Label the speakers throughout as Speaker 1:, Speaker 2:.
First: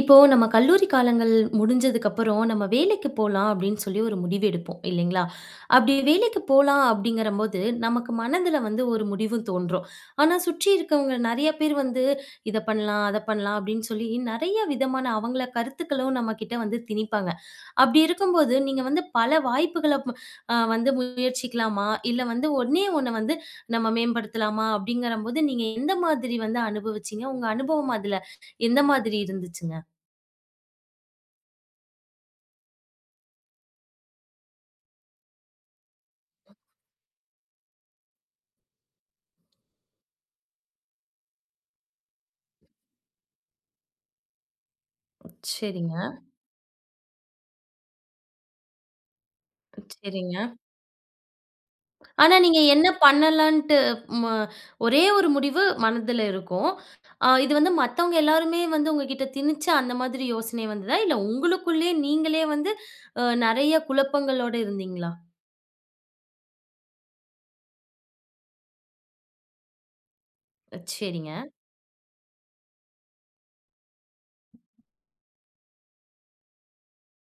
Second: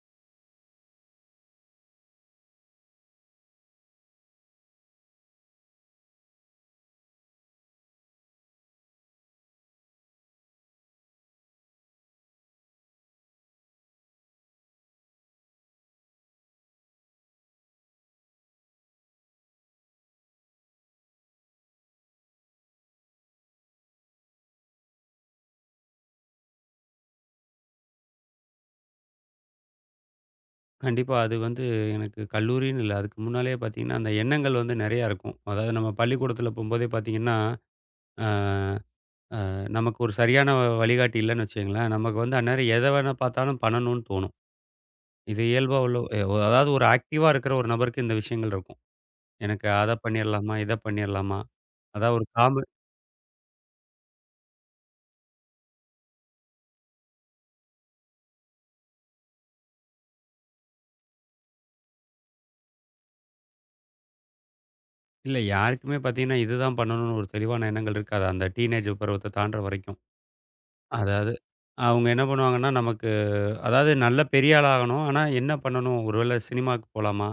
Speaker 1: இப்போ நம்ம கல்லூரி காலங்கள் முடிஞ்சதுக்கப்புறம், நம்ம வேலைக்கு போலாம் அப்படின்னு சொல்லி ஒரு முடிவு எடுப்போம் இல்லைங்களா? அப்படி வேலைக்கு போலாம் அப்படிங்கிறம்போது, நமக்கு மனதுல வந்து ஒரு முடிவு தோன்றும். ஆனா சுற்றி இருக்கவங்க நெறைய பேர் வந்து இத பண்ணலாம், அத பண்ணலாம் அப்படின்னு சொல்லி நெறைய விதமான அவங்கள கருத்துக்களும் நம்மகிட்ட வந்து திணிப்பாங்க. அப்படி இருக்கும்போது, நீங்க வந்து பல வாய்ப்புகள ப் அ வந்து முயற்சிக்கலாமா? இல்ல வந்து ஒண்ணே ஒண்ண வந்து நம்ம மேம்படுத்தலாமா? அப்படிங்கிறம்போது, நீங்க எந்த மாதிரி வந்து அனுபவிச்சீங்க? உங்க அனுபவம் அதுல எந்த மாதிரி இருந்துச்சுங்க?
Speaker 2: கண்டிப்பா. அது வந்து எனக்கு கல்லூரின்னு இல்ல. அதுக்கு முன்னாலேயே பார்த்தீங்கன்னா, அந்த எண்ணங்கள் வந்து நெறையா இருக்கும். அதாவது நம்ம பள்ளிக்கூடத்தில போம்போதே பார்த்தீங்கன்னா, அ அ நமக்கு ஒரு சரியான வழிகாட்டி இல்லன்னு வச்சுக்கங்களேன், நமக்கு வந்து அந்நேரம் எத வேணா பார்த்தாலும் பண்ணணும்னு தோணும். இது இயல்பா உள்ள
Speaker 1: சரிங்க,
Speaker 2: அதாவது ஒரு ஆக்டிவா இருக்கிற ஒரு நபருக்கு இந்த விஷயங்கள் இருக்கும். எனக்கு அத
Speaker 1: சரிங்க.
Speaker 2: பண்ணிறலாமா? இத பண்ணிறலாமா? அதான் ஒரு
Speaker 1: ஆனா நீங்க
Speaker 2: காம
Speaker 1: என்ன பண்ணலான்ட்டு ம ஒரே ஒரு முடிவு மனதுல இருக்கும். இது வந்து மத்தவங்க எல்லாருமே வந்து உங்ககிட்ட திணிச்ச அந்த மாதிரி யோசனை வந்ததா? இல்ல உங்களுக்குள்ளயே நீங்களே வந்து நெறைய குழப்பங்களோட இருந்தீங்களா?
Speaker 2: இல்ல யாருக்குமே பார்த்தீங்கன்னா, இதுதான் பண்ணணும்னு ஒரு தெளிவான எண்ணங்கள் இருக்காது. அந்த டீனேஜ் பருவத்த தாண்டுற வரைக்கும்.
Speaker 1: சரிங்க.
Speaker 2: அதாவது அவங்க என்ன பண்ணுவாங்கன்னா, நமக்கு அதாவது நல்ல பெரிய ஆளாகணும். ஆனா என்ன பண்ணணும்? ஒருவேளை சினிமாக்கு போலாமா?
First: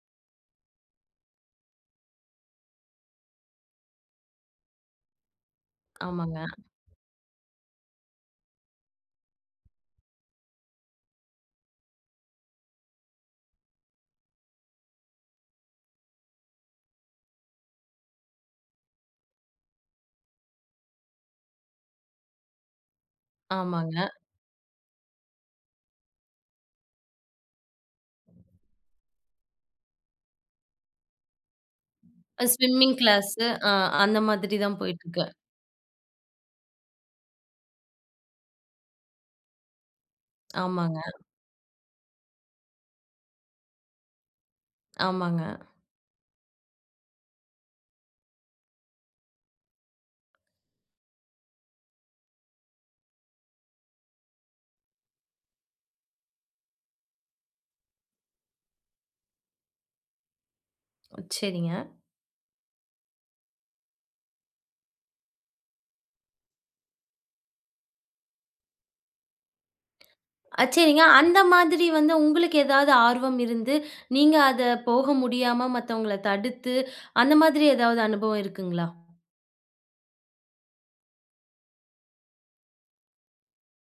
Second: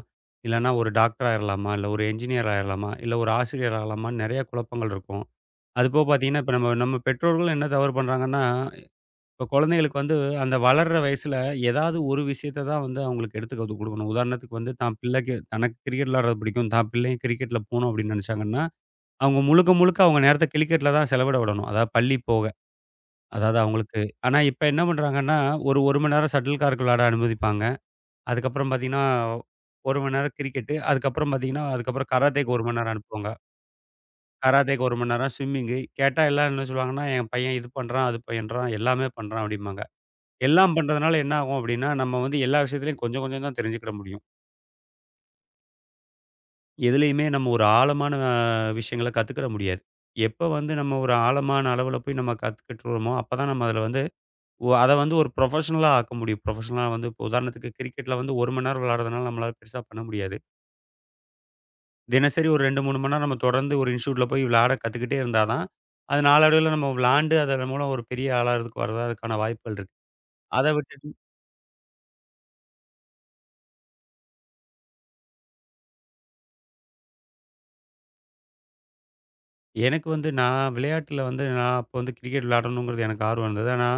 Speaker 2: இல்லன்னா ஒரு டாக்டர் ஆயிரலாமா? இல்ல ஒரு என்ஜினியர் ஆயிரலாமா? இல்ல ஒரு ஆசிரியர் ஆகலாமான்னு நெறைய குழப்பங்கள் இருக்கும். அதுபோக பார்த்தீங்கன்னா,
Speaker 1: ஆமாங்க,
Speaker 2: இப்ப நம்ம நம்ம பெற்றோர்களும் என்ன தவறு பண்றாங்கன்னா, இப்ப குழந்தைகளுக்கு வந்து அந்த வளர்ற வயசுல ஏதாவது ஒரு விஷயத்த தான் வந்து அவங்களுக்கு எடுத்து கத்து குடுக்கணும். உதாரணத்துக்கு வந்து தான் பிள்ளைக்கு தனக்கு கிரிக்கெட் விளையாடுறது பிடிக்கும். தான் பிள்ளையும் கிரிக்கெட்ல போணும் அப்படின்னு நெனைச்சாங்கன்னா, அவங்க முழுக்க, முழுக்க அவங்க நேரத்த கிரிக்கெட்ல தான் செலவிட விடணும். அதாவது பள்ளி போக. அதாவது அவங்களுக்கு
Speaker 1: ஆமாங்க.
Speaker 2: ஆனா இப்ப என்ன பண்றாங்கன்னா, ஒரு 1 மணி நேரம் ஷட்டில் கார்க் விளையாட அனுமதிப்பாங்க. அதுக்கப்புறம் பார்த்தீங்கன்னா, 1 மணி நேரம் கிரிக்கெட்டு. அதுக்கப்புறம் பார்த்தீங்கன்னா, அதுக்கப்புறம் கராத்தேக்கு 1 மணி நேரம்
Speaker 1: ஸ்விம்மிங்
Speaker 2: அனுப்புவாங்க.
Speaker 1: கிளாஸு, அ அந்த மாதிரி தான்
Speaker 2: கராத்தேக்கு 1 மணி
Speaker 1: போயிட்டுருக்கு.
Speaker 2: நேரம், ஸ்விம்மிங்கு. கேட்டா எல்லாம் என்ன சொல்லுவாங்கன்னா, "என் பையன் இது பண்றான், அது பண்றான், எல்லாமே பண்றான்" அப்படிம்பாங்க. எல்லாம்
Speaker 1: ஆமாங்க,
Speaker 2: பண்றதுனால என்ன ஆகும் அப்படின்னா, நம்ம வந்து எல்லா விஷயத்துலயும் கொஞ்சம் கொஞ்சம் தான் தெரிஞ்சுக்கிட முடியும்.
Speaker 1: ஆமாங்க.
Speaker 2: எதுலயுமே நம்ம ஒரு ஆழமான விஷயங்கள கத்துக்கிட முடியாது. எப்ப வந்து நம்ம ஒரு ஆழமான அளவுல போய் நம்ம கத்துக்கிட்டுறோமோ, அப்பதான் நம்ம அதில வந்து அத வந்து ஒரு ப்ரொஃபஷனலா ஆக்க முடியும். ப்ரொஃபஷனலா வந்து இப்போ உதாரணத்துக்கு கிரிக்கெட்ல வந்து 1 மணி நேரம் விளையாடுறதுனால நம்மளால பெருசா பண்ண முடியாது.
Speaker 1: சரிங்க.
Speaker 2: தினசரி ஒரு 2, 3 மணி நேரம் நம்ம தொடர்ந்து ஒரு இன்ஸ்டிடியூட்ல போய் விளையாட கத்துக்கிட்டே இருந்தா தான், அது நாளடைவில நம்ம விளையாண்டு அதன் மூலம் ஒரு பெரிய ஆளாறதுக்கு வர்றதுக்கான வாய்ப்புகள் இருக்கு. அத
Speaker 1: சரிங்க.
Speaker 2: விட்டுட்டு
Speaker 1: அந்த மாதிரி வந்து உங்களுக்கு ஏதாவது ஆர்வம் இருந்து, நீங்க அத போக முடியாம மத்தவங்கள தடுத்து, அந்த மாதிரி ஏதாவது அனுபவம் இருக்குங்களா?
Speaker 2: எனக்கு வந்து நான் விளையாட்டுல வந்து நான் அப்போ வந்து கிரிக்கெட் விளையாடணுங்கிறது எனக்கு ஆர்வம் இருந்தது. ஆனா,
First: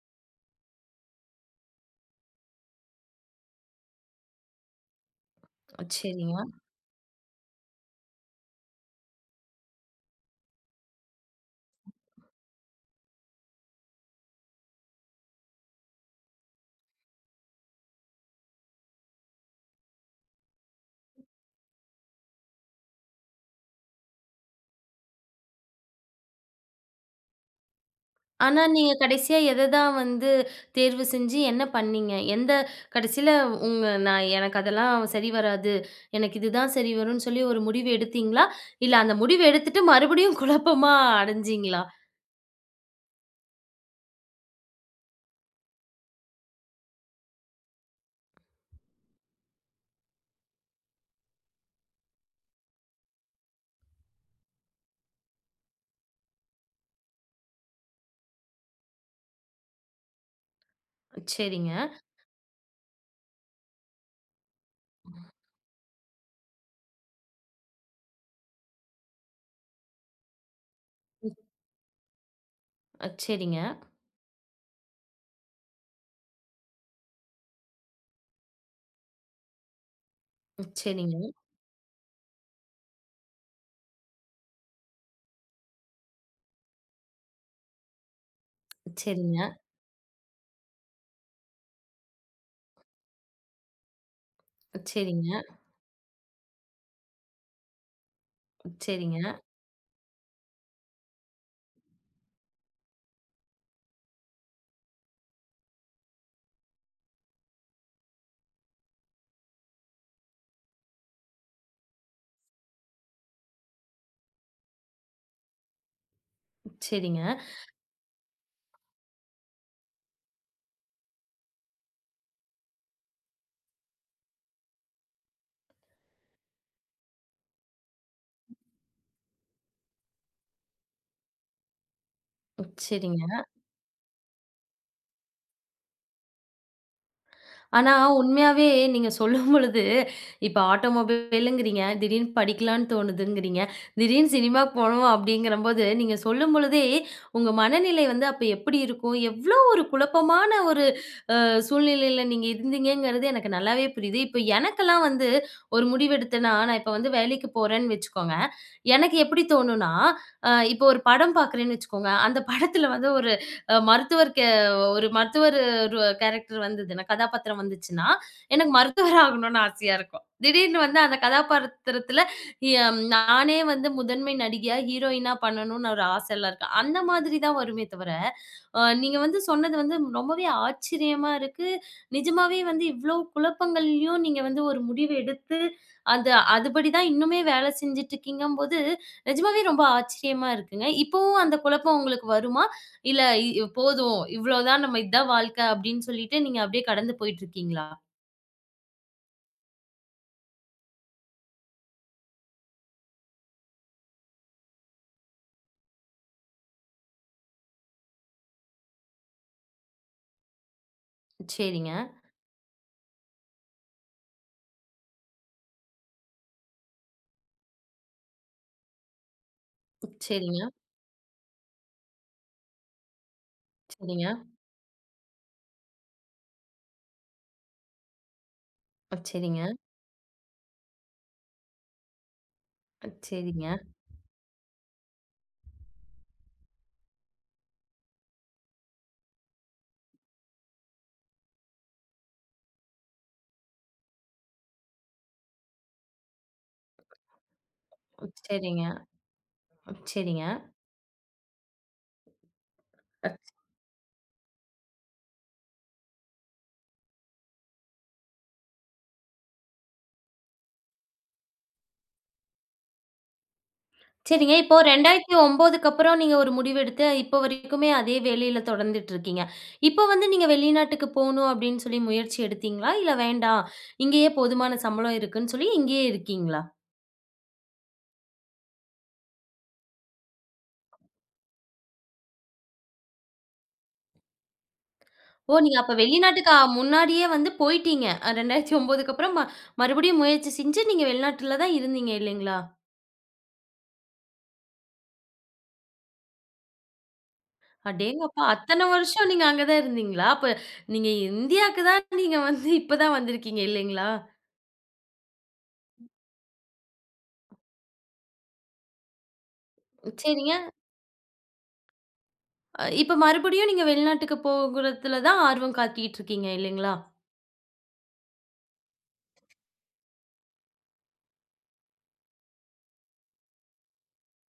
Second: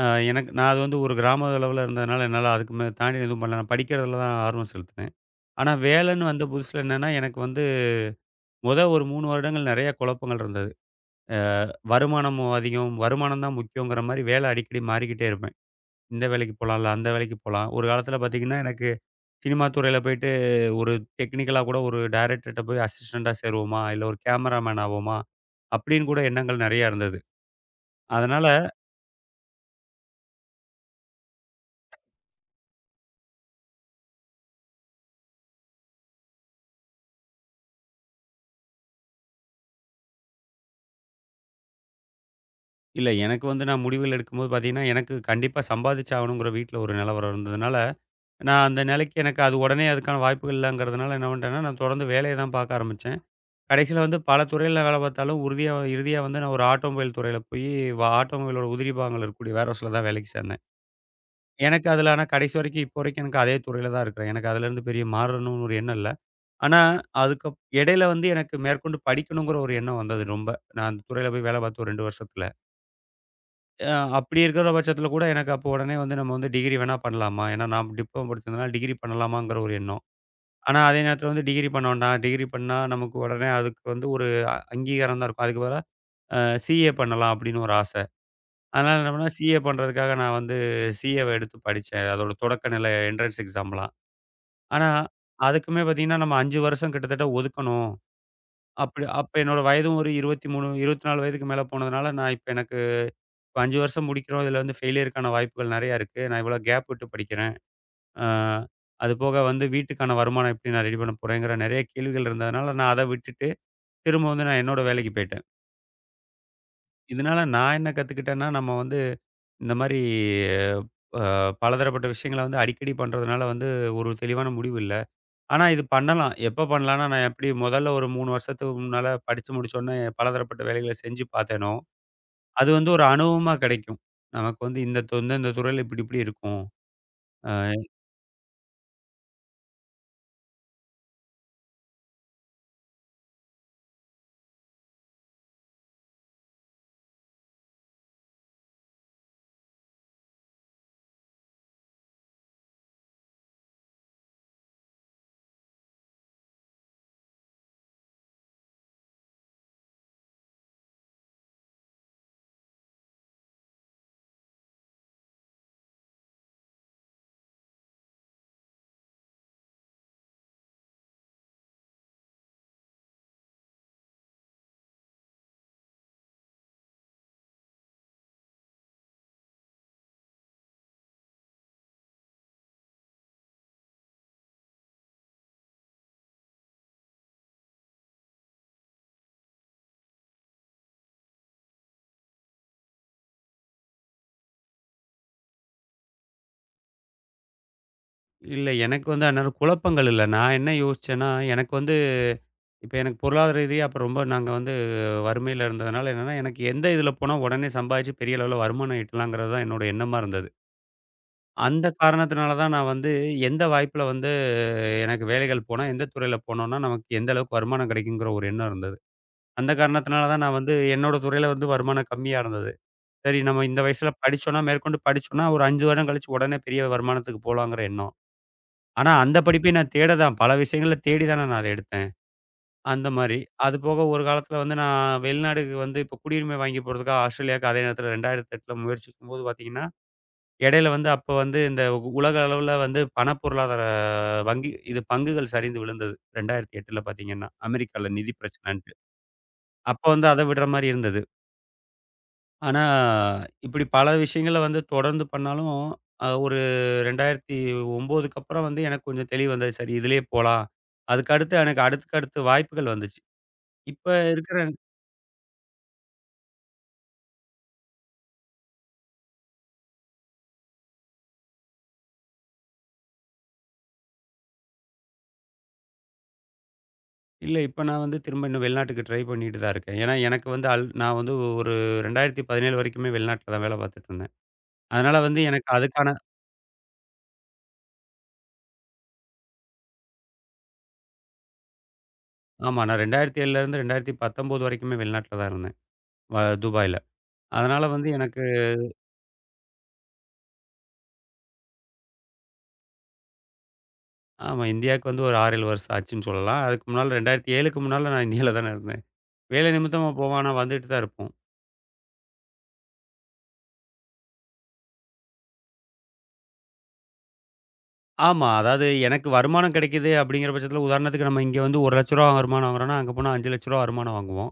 Speaker 2: அ எனக்கு நான் அது வந்து ஒரு கிராம அளவுல இருந்ததுனால என்னால அதுக்கு மே தாண்டி எதுவும் பண்ணல. நான் படிக்கிறதுல தான் ஆர்வம் செலுத்தினேன். ஆனா வேலைன்னு
Speaker 1: சரிங்க.
Speaker 2: வந்த புதுசுல என்னன்னா, எனக்கு வந்து மொத ஒரு 3 வருடங்கள் நெறைய குழப்பங்கள் இருந்தது. அ வருமானமும் அதிகம், வருமானம் தான் முக்கியங்கிற மாரி வேலை அடிக்கடி மாறிக்கிட்டே இருப்பேன். இந்த வேலைக்கு போலாம்ல, அந்த வேலைக்கு போலாம். ஒரு காலத்தில பார்த்தீங்கன்னா, எனக்கு சினிமா துறையில போயிட்டு ஒரு டெக்னிக்கலா கூட ஒரு டைரக்டர்ட்ட போய் அசிஸ்டன்ட்டா சேருவோமா? இல்ல ஒரு கேமராமேன் ஆவோமா? அப்படின்னு கூட எண்ணங்கள் நெறையா இருந்தது. அதனால
Speaker 1: ஆனா நீங்க கடைசியா எத தான் வந்து தேர்வு செஞ்சு என்ன பண்ணீங்க? எந்த கடைசியில உங்க நான் எனக்கு அதெல்லாம் சரி வராது. எனக்கு இதுதான் சரி வரும்ன்னு சொல்லி ஒரு முடிவு எடுத்தீங்களா? இல்ல அந்த முடிவு எடுத்துட்டு மறுபடியும் குழப்பமா அடைஞ்சீங்களா?
Speaker 2: இல்ல எனக்கு வந்து நான் முடிவுகள் எடுக்கும்போது பார்த்தீங்கன்னா, எனக்கு கண்டிப்பா சம்பாதிச்சாகணுங்கிற வீட்ல ஒரு நிலவரம் இருந்ததுனால, நான் அந்த நிலைக்கு எனக்கு அது உடனே அதுக்கான வாய்ப்புகள் இல்லங்கிறதுனால என்ன பண்ணிட்டேன்னா, நான் தொடர்ந்து வேலைய தான் பார்க்க ஆரம்பிச்சேன். கடைசியில வந்து பல துறையில வேலை பார்த்தாலும் உறுதியா இறுதியா வந்து நான் ஒரு ஆட்டோமொபைல் துறையில போய் ஆட்டோமொபைலோட உதிரி பாகங்கள் இருக்கக்கூடிய வேர்ஹவுஸ்ல தான் வேலைக்கு சேர்ந்தேன்.
Speaker 1: சரிங்க,
Speaker 2: எனக்கு அதுல ஆனா கடைசி வரைக்கும் இப்போ வரைக்கும் எனக்கு அதே துறையில தான் இருக்கிறேன். எனக்கு அதுலேருந்து பெரிய மாறணும்னு ஒரு எண்ணம் இல்ல. ஆனா, அதுக்கு இடையில வந்து எனக்கு மேற்கொண்டு படிக்கணுங்கிற ஒரு எண்ணம் வந்தது ரொம்ப. நான் அந்த துறையில போய் வேலை பார்த்து ஒரு 2 வருஷத்துல.
Speaker 1: சரிங்க,
Speaker 2: அ அப்படி இருக்கிற பட்சத்துல கூட எனக்கு அப்போ உடனே வந்து நம்ம வந்து டிகிரி வேணா பண்ணலாமா? ஏன்னா நான் டிப்ளமோ படிச்சதுனால டிகிரி பண்ணலாமாங்கிற ஒரு எண்ணம். ஆனா, அதே
Speaker 1: சரிங்க,
Speaker 2: நேரத்துல வந்து டிகிரி பண்ண வேண்டாம். டிகிரி பண்ணா நமக்கு உடனே அதுக்கு வந்து ஒரு அங்கீகாரம் தான் இருக்கும். அதுக்கு பதிலா அ சிஏ பண்ணலாம் அப்படின்னு ஒரு ஆசை. அதனால என்ன பண்ணேன்,
Speaker 1: சரிங்க,
Speaker 2: சிஏ பண்றதுக்காக நான் வந்து சிஏவ எடுத்து படிச்சேன். அதோட தொடக்க நிலை என்ட்ரன்ஸ் எக்ஸாம்லாம். ஆனா,
Speaker 1: சரிங்க, சரிங்க,
Speaker 2: அதுக்குமே பார்த்தீங்கன்னா, நம்ம 5 வருஷம் கிட்டத்தட்ட ஒதுக்கணும். அப்படி
Speaker 1: சரிங்க,
Speaker 2: அப்ப என்னோட வயதும் ஒரு 23, 24 வயதுக்கு மேல போனதுனால, நான் இப்ப எனக்கு இப்ப 5 வருஷம் முடிக்கிறோம். இதுல வந்து ஃபெயிலியருக்கான வாய்ப்புகள் நெறையா இருக்கு. நான் இவ்வளோ கேப் விட்டு படிக்கிறேன். அ அது போக வந்து வீட்டுக்கான வருமானம் எப்படி நான் ரெடி பண்ண போறேங்கிற நெறைய கேள்விகள் இருந்ததுனால, நான் அத விட்டுட்டு திரும்ப வந்து நான் என்னோட வேலைக்கு போயிட்டேன்.
Speaker 1: சரிங்க,
Speaker 2: இதனால நான் என்ன கத்துக்கிட்டேன்னா, நம்ம வந்து இந்த மாரி அ பலதரப்பட்ட விஷயங்கள வந்து அடிக்கடி பண்றதுனால வந்து ஒரு தெளிவான முடிவு இல்ல. ஆனா இது பண்ணலாம். எப்ப பண்ணலான்னா, நான் எப்படி முதல்ல ஒரு 3 வருஷத்துக்கு முன்னால படிச்சு முடிச்சோனே பலதரப்பட்ட வேலைகள செஞ்சு பார்த்தேனோ, அது வந்து ஒரு
Speaker 1: சரிங்க.
Speaker 2: அனுபவமா கிடைக்கும். நமக்கு வந்து இந்த துறையில இப்படி இப்படி இருக்கும். அ
Speaker 1: ஆனா, உண்மையாவே நீங்க சொல்லும்பொழுது, இப்ப ஆட்டோமொபைலுங்கிறீங்க, திடீர்னு படிக்கலான்னு தோணுதுங்கிறீங்க, திடீர்னு சினிமாக்கு போணும் அப்படிங்கிறம்போது, நீங்க சொல்லும்பொழுதே, உங்க மனநிலை வந்து அப்ப எப்படி இருக்கும்? எவ்ளோ ஒரு குழப்பமான சூழ்நிலையில நீங்க இருந்தீங்கங்கிறது எனக்கு நல்லாவே புரியுது. இப்ப எனக்கெல்லாம் வந்து ஒரு முடிவெடுத்தேன்னா, நான் இப்ப வந்து வேலைக்கு போறேன்னு வச்சுக்கோங்க. எனக்கு எப்படி தோணும்னா, இப்போ ஒரு படம் பார்க்குறேன்னு வச்சுக்கோங்க. அந்த படத்துல வந்து ஒரு அ மருத்துவர் கே ஒரு மருத்துவர் கேரக்டர் வந்ததுன்னா, கதாபாத்திரம் வந்துச்சுன்னா, எனக்கு மருத்துவர் ஆகணும்னு ஆசையா இருக்கும். திடீர்னு வந்து அந்த கதாபாத்திரத்துல நானே வந்து முதன்மை நடிகையா, ஹீரோயினா பண்ணணும்னு ஒரு ஆசைலாம் இருக்கு. அந்த மாதிரி தான் வருமே தவிர, நீங்க வந்து சொன்னது வந்து ரொம்பவே ஆச்சரியமா இருக்கு. நிஜமாவே வந்து இவ்ளோ குழப்பங்கள்லயும் நீங்க வந்து ஒரு முடிவு எடுத்து, அந்த அதுபடி தான் இன்னுமே வேலை செஞ்சுட்டுருக்கீங்கம்போது, நிஜமாவே ரொம்ப ஆச்சரியமா இருக்குங்க. இப்பவும் அந்த குழப்பம் உங்களுக்கு வருமா? இல்ல இ போதும் இவ்ளோதான் நம்ம இதான் வாழ்க்கை அப்படின்னு சொல்லிட்டு நீங்க அப்படியே கடந்து போயிட்டுருக்கீங்களா?
Speaker 2: இல்ல எனக்கு வந்து அந்நேரம் குழப்பங்கள் இல்ல. நான் என்ன யோசிச்சேன்னா, எனக்கு வந்து இப்ப எனக்கு பொருளாதார ரீதியா அப்ப ரொம்ப நாங்க வந்து வறுமையில இருந்ததுனால என்னன்னா, எனக்கு எந்த இதுல போனா உடனே சம்பாதிச்சு பெரிய அளவுல வருமானம் ஈட்டலாங்கிறது தான் என்னோட எண்ணமா இருந்தது. அந்த
Speaker 1: சரிங்க,
Speaker 2: காரணத்தினால தான் நான் வந்து எந்த வாய்ப்புல வந்து எனக்கு வேலைகள் போனா, எந்த துறையில போனோம்னா, நமக்கு எந்த அளவுக்கு வருமானம் கிடைக்குங்கிற ஒரு எண்ணம் இருந்தது. அந்த காரணத்தினால தான் நான்
Speaker 1: சரிங்க,
Speaker 2: வந்து என்னோட துறையில வந்து வருமானம் கம்மியா இருந்தது. சரி நம்ம இந்த வயசுல
Speaker 1: சரிங்க,
Speaker 2: படிச்சோம்னா, மேற்கொண்டு படிச்சோம்னா, ஒரு 5 வருடம் கழிச்சு உடனே பெரிய வருமானத்துக்கு போலாங்கிற எண்ணம். ஆனா அந்த
Speaker 1: சரிங்க,
Speaker 2: படிப்பை நான் தேட தான் பல விஷயங்கள தேடி தானே நான் அத எடுத்தேன். அந்த மாரி.
Speaker 1: சரிங்க,
Speaker 2: அது போக ஒரு காலத்தில வந்து நான் வெளிநாடுக்கு வந்து இப்போ குடியுரிமை வாங்கி போறதுக்காக ஆஸ்திரேலியாவுக்கு அதே நேரத்தில 2008ல முயற்சிக்கும்போது பார்த்தீங்கன்னா இடையில வந்து அப்ப வந்து இந்த உலக அளவுல வந்து பணப்பொருளாதார வங்கி இது பங்குகள் சரிந்து விழுந்தது. 2008ல பார்த்தீங்கன்னா, அமெரிக்கால நிதி
Speaker 1: சரிங்க,
Speaker 2: பிரச்சனன்ட்டு. அப்ப வந்து அத
Speaker 1: சரிங்க,
Speaker 2: விடுற
Speaker 1: சரிங்க.
Speaker 2: மாரி இருந்தது. ஆனா, இப்படி பல விஷயங்கள வந்து தொடர்ந்து பண்ணாலும், ஒரு 2009க்கு அப்புறம் வந்து எனக்கு கொஞ்சம் தெளிவு வந்தது. சரி இதுலயே போலாம். அதுக்கு அடுத்து எனக்கு அடுத்துக்கு அடுத்து வாய்ப்புகள் வந்துச்சு. இப்ப
Speaker 1: சரிங்க.
Speaker 2: இருக்கிற
Speaker 1: இப்போ 2009க்கு அப்புறம் நீங்க ஒரு முடிவெடுத்து, இப்போ வரைக்குமே அதே வேலையில தொடர்ந்துட்டு இருக்கீங்க. இப்போ வந்து நீங்க வெளிநாட்டுக்கு போணும் அப்படின்னு சொல்லி முயற்சி எடுத்தீங்களா? இல்ல வேண்டாம், இங்கேயே போதுமான சம்பளம் இருக்குன்னு சொல்லி இங்கேயே இருக்கீங்களா?
Speaker 2: இல்ல இப்ப நான் வந்து திரும்ப இன்னும் வெளிநாட்டுக்கு ட்ரை பண்ணிட்டு தான் இருக்கேன். ஏன்னா, எனக்கு வந்து நான் வந்து ஒரு 2017 வரைக்குமே வெளிநாட்ல தான் வேலை பார்த்துட்டு இருந்தேன். அதனால வந்து
Speaker 1: ஓ!
Speaker 2: எனக்கு
Speaker 1: நீங்க அப்ப
Speaker 2: அதுக்கான
Speaker 1: வெளிநாட்டுக்கு முன்னாடியே வந்து போயிட்டீங்க. 2009க்கு அப்புறம் மறுபடியும் முயற்சி செஞ்சு நீங்க வெளிநாட்டுல தான் இருந்தீங்க இல்லைங்களா?
Speaker 2: ஆமா. நான் 2007லேருந்து 2019 வரைக்குமே வெளிநாட்ல தான் இருந்தேன். வ துபாயில. அதனால வந்து
Speaker 1: அடேங்கப்பா!
Speaker 2: எனக்கு
Speaker 1: அத்தன வருஷம் நீங்க அங்க தான் இருந்தீங்களா? அப்ப நீங்க இந்தியாவுக்கு தான் நீங்க வந்து இப்ப தான் வந்திருக்கீங்க இல்லைங்களா?
Speaker 2: ஆமா இந்தியாவுக்கு வந்து ஒரு 6, 7 வருஷம் ஆச்சுன்னு சொல்லலாம். அதுக்கு முன்னால 2007க்கு முன்னால நான் இந்தியால தானே இருந்தேன். வேலை நிமித்தமா போவோம். ஆனா
Speaker 1: சரிங்க.
Speaker 2: வந்துட்டு தான் இருப்போம்.
Speaker 1: இப்ப மறுபடியும் நீங்க வெளிநாட்டுக்கு போகுறதுல தான் ஆர்வம் காட்டிட்டு இருக்கீங்க இல்லைங்களா?
Speaker 2: ஆமா. அதாவது எனக்கு வருமானம் கிடைக்குது அப்படிங்கிற பட்சத்தில உதாரணத்துக்கு நம்ம இங்க வந்து ரூ. 1,00,000 வருமானம் வாங்குறோம்னா, அங்க போனா ரூ. 5,00,000 வருமானம் வாங்குவோம்.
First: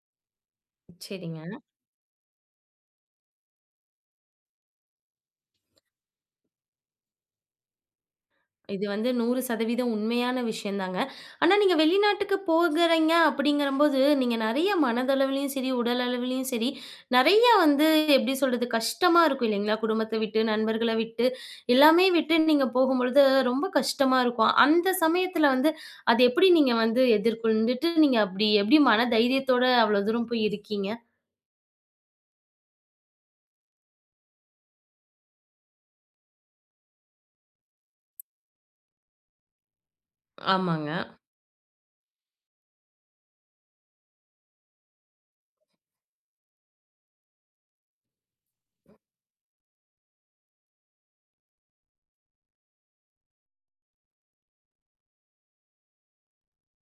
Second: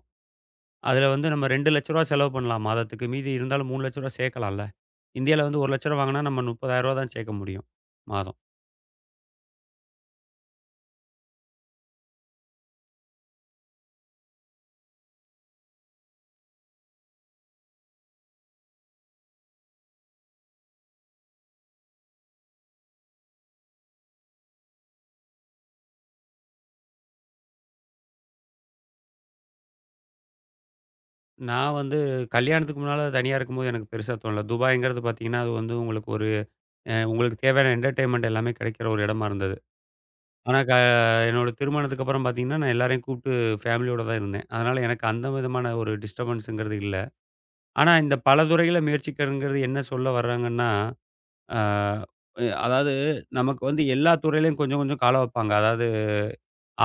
Speaker 2: அதுல வந்து
Speaker 1: சரிங்க.
Speaker 2: நம்ம ரூ. 2,00,000 செலவு பண்ணலாம் மாதத்துக்கு. மீதி இருந்தாலும் ரூ. 3,00,000 சேர்க்கலாம்ல. இந்தியால வந்து ரூ. 1,00,000 வாங்குனா நம்ம ரூ. 30,000 தான் சேர்க்க முடியும் மாதம்.
Speaker 1: இது வந்து 100% உண்மையான விஷயம் தாங்க. ஆனா நீங்க வெளிநாட்டுக்கு போகுறீங்க அப்படிங்கிறம்போது, நீங்க நெறைய மனதளவிலயும் சரி, உடல் அளவிலயும் சரி, நெறைய வந்து எப்படி சொல்றது? கஷ்டமா இருக்கும் இல்லைங்களா? குடும்பத்த விட்டு, நண்பர்கள விட்டு, எல்லாமே விட்டு நீங்க போகும்பொழுது ரொம்ப கஷ்டமா இருக்கும். அந்த சமயத்துல வந்து அது எப்படி நீங்க வந்து எதிர்கொண்டுட்டு, நீங்க அப்படி எப்படி மன தைரியத்தோட அவ்வளோ தூரம் போய் இருக்கீங்க?
Speaker 2: நான் வந்து கல்யாணத்துக்கு முன்னால தனியா இருக்கும்போது எனக்கு பெருசா தோணல. துபாய்ங்கிறது பார்த்தீங்கன்னா, அது வந்து உங்களுக்கு ஒரு உங்களுக்கு தேவையான என்டர்டெயின்மென்ட் எல்லாமே கிடைக்கிற ஒரு இடமா இருந்தது. ஆனா
Speaker 1: ஆமாங்க.
Speaker 2: என்னோட திருமணத்துக்கு அப்புறம் பார்த்தீங்கன்னா, நான் எல்லாரையும் கூப்பிட்டு ஃபேமிலியோட தான் இருந்தேன். அதனால எனக்கு அந்த விதமான ஒரு டிஸ்டர்பன்ஸ்ங்கிறது இல்ல. ஆனா இந்த பல துறைகள முயற்சிக்கிறதுங்கிறது என்ன சொல்ல வர்றாங்கன்னா, ஆ எ அதாவது நமக்கு வந்து எல்லா துறையிலயும் கொஞ்சம் கொஞ்சம் கால வைப்பாங்க. அதாவது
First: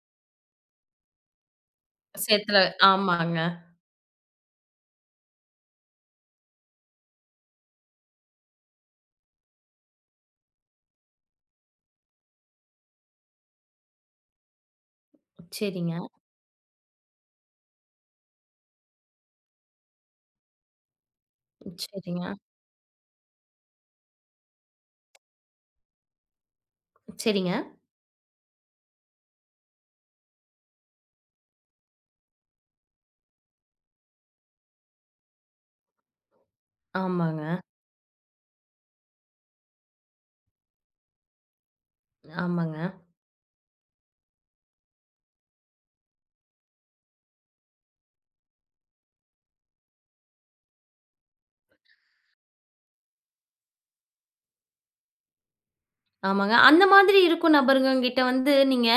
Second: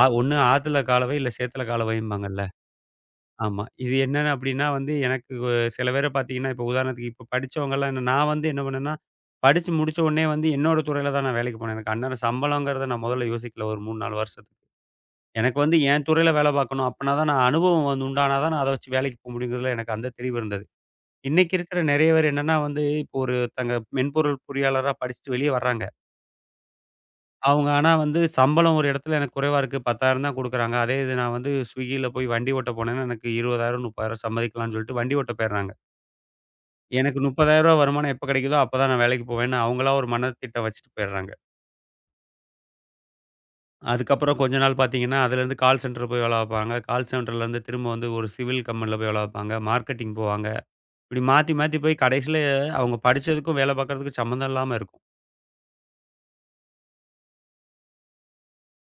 Speaker 2: ஒண்ணு ஆத்துல கால வை, இல்ல சேத்துல கால வைம்பாங்கல்ல.
Speaker 1: சேத்துல ஆமாங்க.
Speaker 2: ஆமா. இது என்னன்னு அப்டின்னா வந்து, எனக்கு சில பேர பாத்தீங்கன்னா, இப்போ உதாரணத்துக்கு இப்போ படிச்சவங்கலாம் என்ன நான் வந்து என்ன பண்ணேன்னா, படிச்சு முடிச்ச உடனே வந்து என்னோட துறையில தான் நான் வேலைக்கு போனேன். எனக்கு அந்நேரம் சம்பளங்கிறத நான் முதல்ல யோசிக்கல ஒரு 3, 4 வருஷத்துக்கு. எனக்கு வந்து
Speaker 1: சரிங்க,
Speaker 2: என் துறையில வேல பாக்கணும். அப்பனா தான் நான் அனுபவம் வந்து உண்டானா தான் நான் அத வச்சு வேலைக்கு போ முடியுங்கிறதுல எனக்கு அந்த தெளிவு இருந்தது. இன்னைக்கு இருக்கிற நெறைய
Speaker 1: சரிங்க,
Speaker 2: பேர் என்னன்னா வந்து, இப்போ ஒருத்தங்க மென்பொருள் பொறியாளரா படிச்சுட்டு வெளிய வர்றாங்க.
Speaker 1: சரிங்க.
Speaker 2: அவங்க ஆனா வந்து சம்பளம் ஒரு இடத்துல எனக்கு குறைவா இருக்கு. 10,000 தான் குடுக்குறாங்க. அதே இது நான் வந்து Swiggyல போய் வண்டி ஓட்ட போனேன்னா, எனக்கு 20,000, 30,000 சம்மதிக்கலாம்ன்னு சொல்லிட்டு வண்டி ஓட்ட போயிடுறாங்க. எனக்கு ரூ.
Speaker 1: ஆமாங்க,
Speaker 2: 30,000 வருமானம் எப்ப கிடைக்குதோ அப்ப தான் நான் வேலைக்கு போவேன்னு அவங்களா ஒரு மனத்திட்டம் வச்சுட்டு போயிடுறாங்க.
Speaker 1: ஆமாங்க,
Speaker 2: அதுக்கப்புறம் கொஞ்ச நாள் பார்த்தீங்கன்னா, அதுலேருந்து கால் சென்டர் போய் வேலை பார்ப்பாங்க. கால் சென்டர்லேருந்து திரும்ப வந்து ஒரு சிவில் கம்பெனில போய் வேலை பார்ப்பாங்க. மார்க்கெட்டிங் போவாங்க. இப்படி மாத்தி மாத்தி போய் கடைசியில அவங்க படிச்சதுக்கும் வேலை பார்க்கறதுக்கும் சம்மந்தம் இல்லாம இருக்கும்.
Speaker 1: ஆமாங்க. அந்த மாதிரி இருக்கும் நபருங்ககிட்ட வந்து நீங்க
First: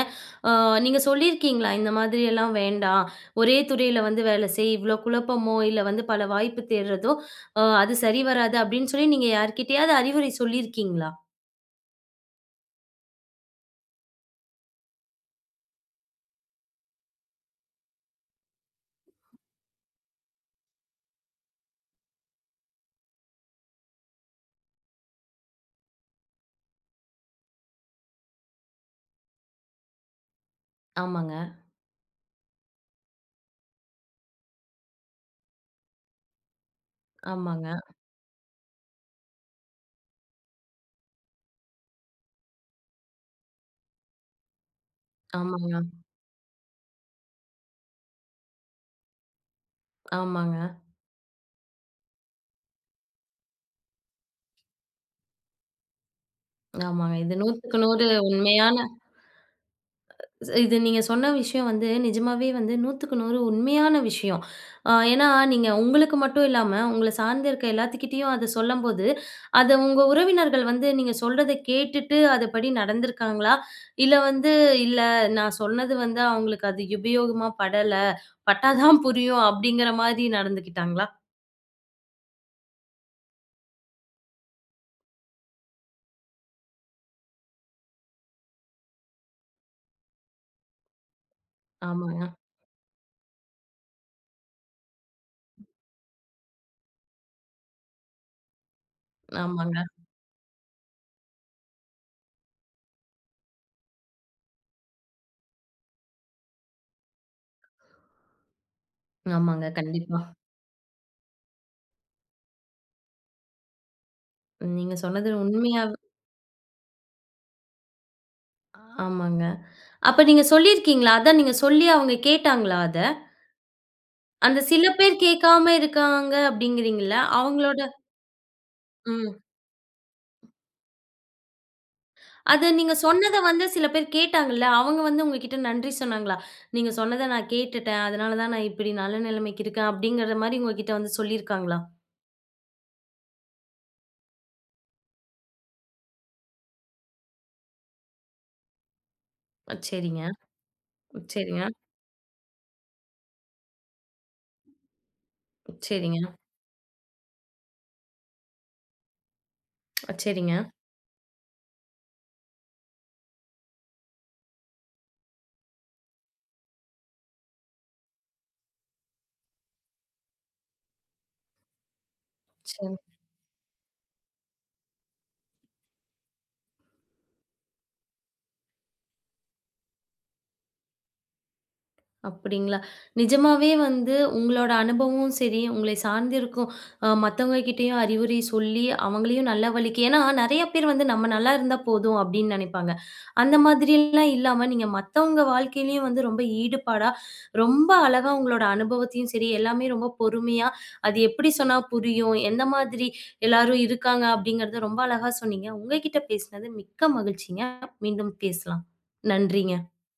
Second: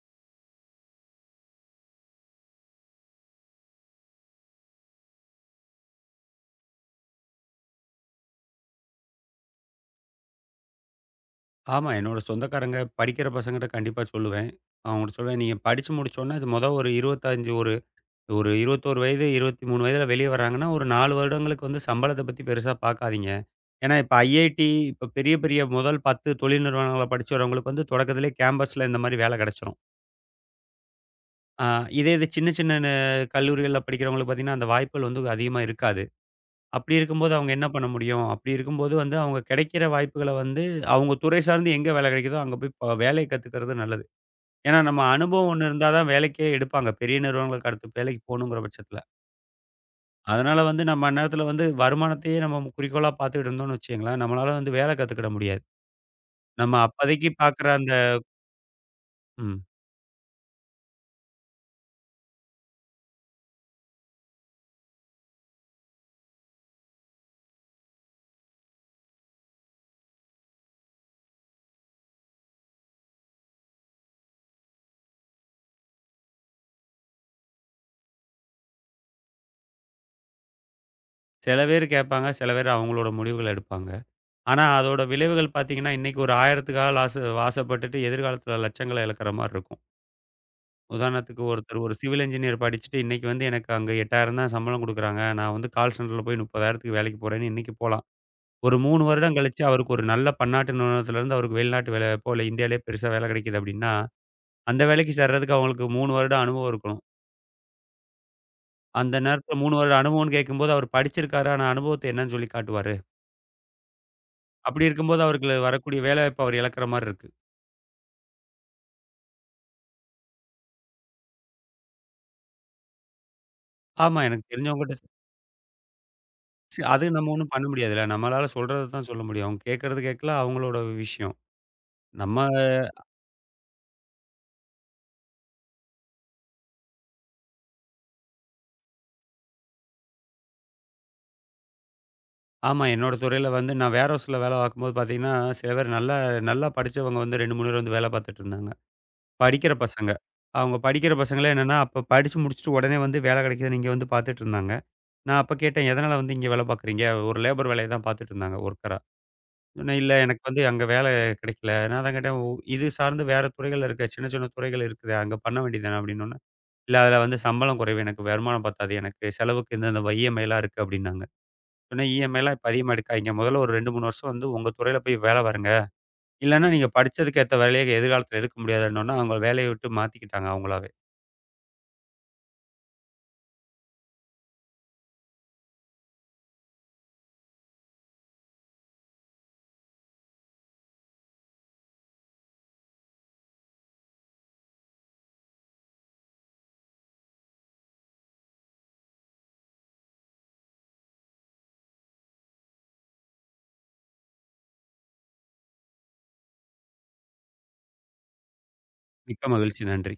Speaker 1: அ நீங்க சொல்லியிருக்கீங்களா? இந்த மாதிரி எல்லாம் வேண்டாம். ஒரே துறையில வந்து வேலை செய். இவ்ளோ குழப்பமோ, இல்ல வந்து பல வாய்ப்பு தேடுறதோ, அது சரி வராது அப்படின்னு சொல்லி நீங்க யார்கிட்டயாவது அறிவுரை சொல்லியிருக்கீங்களா?
Speaker 2: ஆமா. என்னோட சொந்தக்காரங்க படிக்கிற பசங்கட்ட கண்டிப்பா சொல்லுவேன். அவங்கட்ட சொல்லுவேன், "நீங்க படிச்சு முடிச்சோன்ன, இது மொத ஒரு 25 ஒரு ஒரு 21 வயது, 23 வயதுல வெளிய வர்றாங்கன்னா, ஒரு 4 வருடங்களுக்கு வந்து சம்பளத்த பத்தி பெருசா பாக்காதீங்க." ஏன்னா, இப்ப ஐஐடி, இப்ப பெரிய பெரிய முதல் 10 தொழில் நிறுவனங்கள படிச்சு வரவங்களுக்கு வந்து தொடக்கத்திலே கேம்பஸ்ல இந்த மாரி வேல கெடைச்சிரும்.
Speaker 1: ஆமாங்க,
Speaker 2: ஆ இதே இது சின்ன சின்ன கல்லூரிகள்ல படிக்கிறவங்களுக்கு பாத்தீங்கன்னா, அந்த வாய்ப்புகள் வந்து அதிகமா இருக்காது. அப்படி இருக்கும்போது அவங்க என்ன
Speaker 1: ஆமாங்க,
Speaker 2: பண்ண முடியும்? அப்படி இருக்கும்போது வந்து அவங்க கிடைக்கிற வாய்ப்புகள வந்து, அவங்க துறை சார்ந்து எங்க வேலை கிடைக்குதோ, அங்க போய் வேலைய கத்துக்கிறது நல்லது. ஏன்னா நம்ம அனுபவம் ஒண்ணு
Speaker 1: ஆமாங்க,
Speaker 2: இருந்தா தான் வேலைக்கே எடுப்பாங்க. பெரிய நிறுவனங்களுக்கு அடுத்து வேலைக்கு போகணுங்கிற பட்சத்தில.
Speaker 1: ஆமாங்க,
Speaker 2: அதனால
Speaker 1: ஆமாங்க.
Speaker 2: வந்து நம்ம அந்நேரத்தில வந்து வருமானத்தையே நம்ம குறிக்கோளா பார்த்துக்கிட்டு இருந்தோம்னு வச்சுக்கங்களேன், நம்மளால வந்து வேலை கத்துக்கிட முடியாது. நம்ம
Speaker 1: ஆமாங்க.
Speaker 2: அப்போதைக்கு
Speaker 1: இது
Speaker 2: பார்க்குற
Speaker 1: 100க்கு
Speaker 2: அந்த
Speaker 1: 100 உண்மையான
Speaker 2: ம்.
Speaker 1: ஸ் இது நீங்க சொன்ன விஷயம் வந்து நிஜமாவே வந்து 100க்கு 100 உண்மையான விஷயம். ஏன்னா, நீங்க உங்களுக்கு மட்டும் இல்லாம, உங்கள சார்ந்து இருக்க எல்லாத்துக்கிட்டயும் அத சொல்லம்போது, அத உங்க உறவினர்கள் வந்து நீங்க சொல்றத கேட்டுட்டு அதுபடி நடந்திருக்காங்களா? இல்ல வந்து, "இல்ல நான் சொன்னது வந்து அவங்களுக்கு அது உபயோகமா படல. பட்டா தான் புரியும்." அப்படிங்கிற மாரி நடந்துக்கிட்டாங்களா?
Speaker 2: சில பேர் கேட்பாங்க, சில பேர் அவங்களோட முடிவுகள எடுப்பாங்க. ஆனா அதோட விளைவுகள் பார்த்தீங்கன்னா, இன்னைக்கு ஒரு 1000த்துக்கு ஆசைப்பட்டுட்டு எதிர்காலத்தில லட்சங்கள இழக்கிற மாரி இருக்கும். உதாரணத்துக்கு ஒருத்தர் ஒரு சிவில்
Speaker 1: ஆமாங்க,
Speaker 2: இன்ஜினியர் படிச்சுட்டு இன்னைக்கு வந்து எனக்கு அங்க 8,000 தான் சம்பளம் குடுக்குறாங்க. நான் வந்து கால் சென்டர்ல போய் 30,000க்கு வேலைக்கு போறேன்னு இன்னைக்கு போலாம். ஒரு 3 வருடம் கழிச்சு
Speaker 1: ஆமாங்க,
Speaker 2: அவருக்கு ஒரு நல்ல பன்னாட்டு நிறுவனத்திலருந்து அவருக்கு வெளிநாட்டு வேலை வாய்ப்போ, இல்ல இந்தியாவிலேயே பெருசா வேலை கிடைக்குது அப்படின்னா, அந்த வேலைக்கு சேர்றதுக்கு அவங்களுக்கு 3 வருட அனுபவம் இருக்கணும். அந்த நேரத்தில
Speaker 1: ஆமாங்க.
Speaker 2: 3 வருட
Speaker 1: கண்டிப்பா.
Speaker 2: அனுபவம்னு கேட்கும்போது அவர் படிச்சிருக்காரு. ஆனா அனுபவத்த என்னன்னு சொல்லி காட்டுவாரு. அப்படி
Speaker 1: நீங்க
Speaker 2: இருக்கும்போது
Speaker 1: சொன்னது
Speaker 2: அவருக்கு
Speaker 1: உண்மையா
Speaker 2: வரக்கூடிய வேலைவாய்ப்ப அவர் இழக்கிற மாரி இருக்கு.
Speaker 1: ஆமாங்க. அப்ப நீங்க சொல்லியிருக்கீங்களா? அதான் நீங்க சொல்லி அவங்க கேட்டாங்களா அத?
Speaker 2: ஆமா எனக்கு
Speaker 1: அந்த சில
Speaker 2: தெரிஞ்சவங்ககிட்ட
Speaker 1: பேர் கேட்காம இருக்காங்க
Speaker 2: அது
Speaker 1: அப்படிங்கிறீங்கல்ல,
Speaker 2: நம்ம ஒண்ணும் பண்ண
Speaker 1: அவங்களோட
Speaker 2: முடியாதுல்ல. நம்மளால சொல்றத தான் சொல்ல
Speaker 1: ம்.
Speaker 2: முடியும். அவங்க கேட்கறது கேட்கல அவங்களோட விஷயம். நம்ம
Speaker 1: அது நீங்க சொன்னத வந்து சில பேர் கேட்டாங்கல்ல, அவங்க வந்து உங்ககிட்ட நன்றி சொன்னாங்களா? "நீங்க சொன்னத நான் கேட்டுட்டேன். அதனால தான் நான் இப்படி நல்ல நிலைமைக்கு இருக்கேன்." அப்படிங்கிற மாரி உங்ககிட்ட வந்து சொல்லியிருக்காங்களா?
Speaker 2: ஆமா. என்னோட துறையில வந்து நான் வேர் ஹவுஸ்ல வேலை பார்க்கும்போது பார்த்தீங்கன்னா, சில பேர் நல்லா நல்லா படிச்சவங்க வந்து 2, 3 பேர் வந்து வேலை பார்த்துட்டு இருந்தாங்க. படிக்கிற பசங்க.
Speaker 1: சரிங்க,
Speaker 2: அவங்க படிக்கிற பசங்களே
Speaker 1: சரிங்க,
Speaker 2: என்னன்னா, அப்ப படிச்சு முடிச்சுட்டு உடனே வந்து வேலை கிடைக்குதுன்னு இங்க வந்து பார்த்துட்டு இருந்தாங்க. நான் அப்ப கேட்டேன், "எதனால
Speaker 1: சரிங்க,
Speaker 2: வந்து இங்க வேலை பார்க்குறீங்க?" ஒரு லேபர் வேலைய தான் பார்த்துட்டு இருந்தாங்க ஒர்க்கரா. சொன்னேன், "இல்ல
Speaker 1: அ,
Speaker 2: எனக்கு
Speaker 1: சரிங்க,
Speaker 2: வந்து அங்க வேலை கிடைக்கல." நான் அதான் கேட்டேன், " இது சார்ந்து வேற துறைகள் இருக்க சின்ன, சின்ன துறைகள் இருக்குதே அங்க பண்ண வேண்டியது தானே?" அப்படின்னோன்னே, "இல்ல அதில வந்து சம்பளம் குறைவு. எனக்கு வருமானம் பத்தாது. எனக்கு செலவுக்கு இந்தந்த வைய மேலா இருக்கு." அப்படின்னாங்க. சொன்னேன் இஎம்ஐலாம் இப்போ அதிகமாக
Speaker 1: சரி.
Speaker 2: எடுக்காதீங்க. முதல்ல ஒரு 2, 3 வருஷம் வந்து உங்க துறையில போய் வேலை பாருங்க. இல்லன்னா நீங்க படிச்சதுக்கு ஏத்த வேலைய எதிர்காலத்தில எடுக்க முடியாதுன்னோனே, அவங்க வேலைய விட்டு மாத்திக்கிட்டாங்க அவங்களாவே.
Speaker 1: அப்படிங்களா? நிஜமாவே வந்து உங்களோட அனுபவமும் சரி, உங்களை சார்ந்திருக்கும் மத்தவங்க கிட்டயும் அறிவுரை சொல்லி, அவங்களையும் நல்ல வழிக்கு ஏன்னா நெறைய பேர் வந்து நம்ம நல்லா இருந்தா போதும் அப்படின்னு நெனைப்பாங்க. அந்த மாதிரிலாம் இல்லாம, நீங்க மத்தவங்க வாழ்க்கையிலயும் வந்து ரொம்ப ஈடுபாடா, ரொம்ப அழகா உங்களோட அனுபவத்தையும் சரி, எல்லாமே ரொம்ப பொறுமையா, அது எப்படி சொன்னா புரியும்? எந்த மாதிரி எல்லாரும் இருக்காங்க? அப்படிங்கிறத ரொம்ப அழகா சொன்னீங்க. உங்க கிட்ட பேசினது மிக்க மகிழ்ச்சிங்க. மீண்டும் பேசலாம்.
Speaker 2: மிக்க மகிழ்ச்சி.
Speaker 1: நன்றிங்க.
Speaker 2: நன்றி.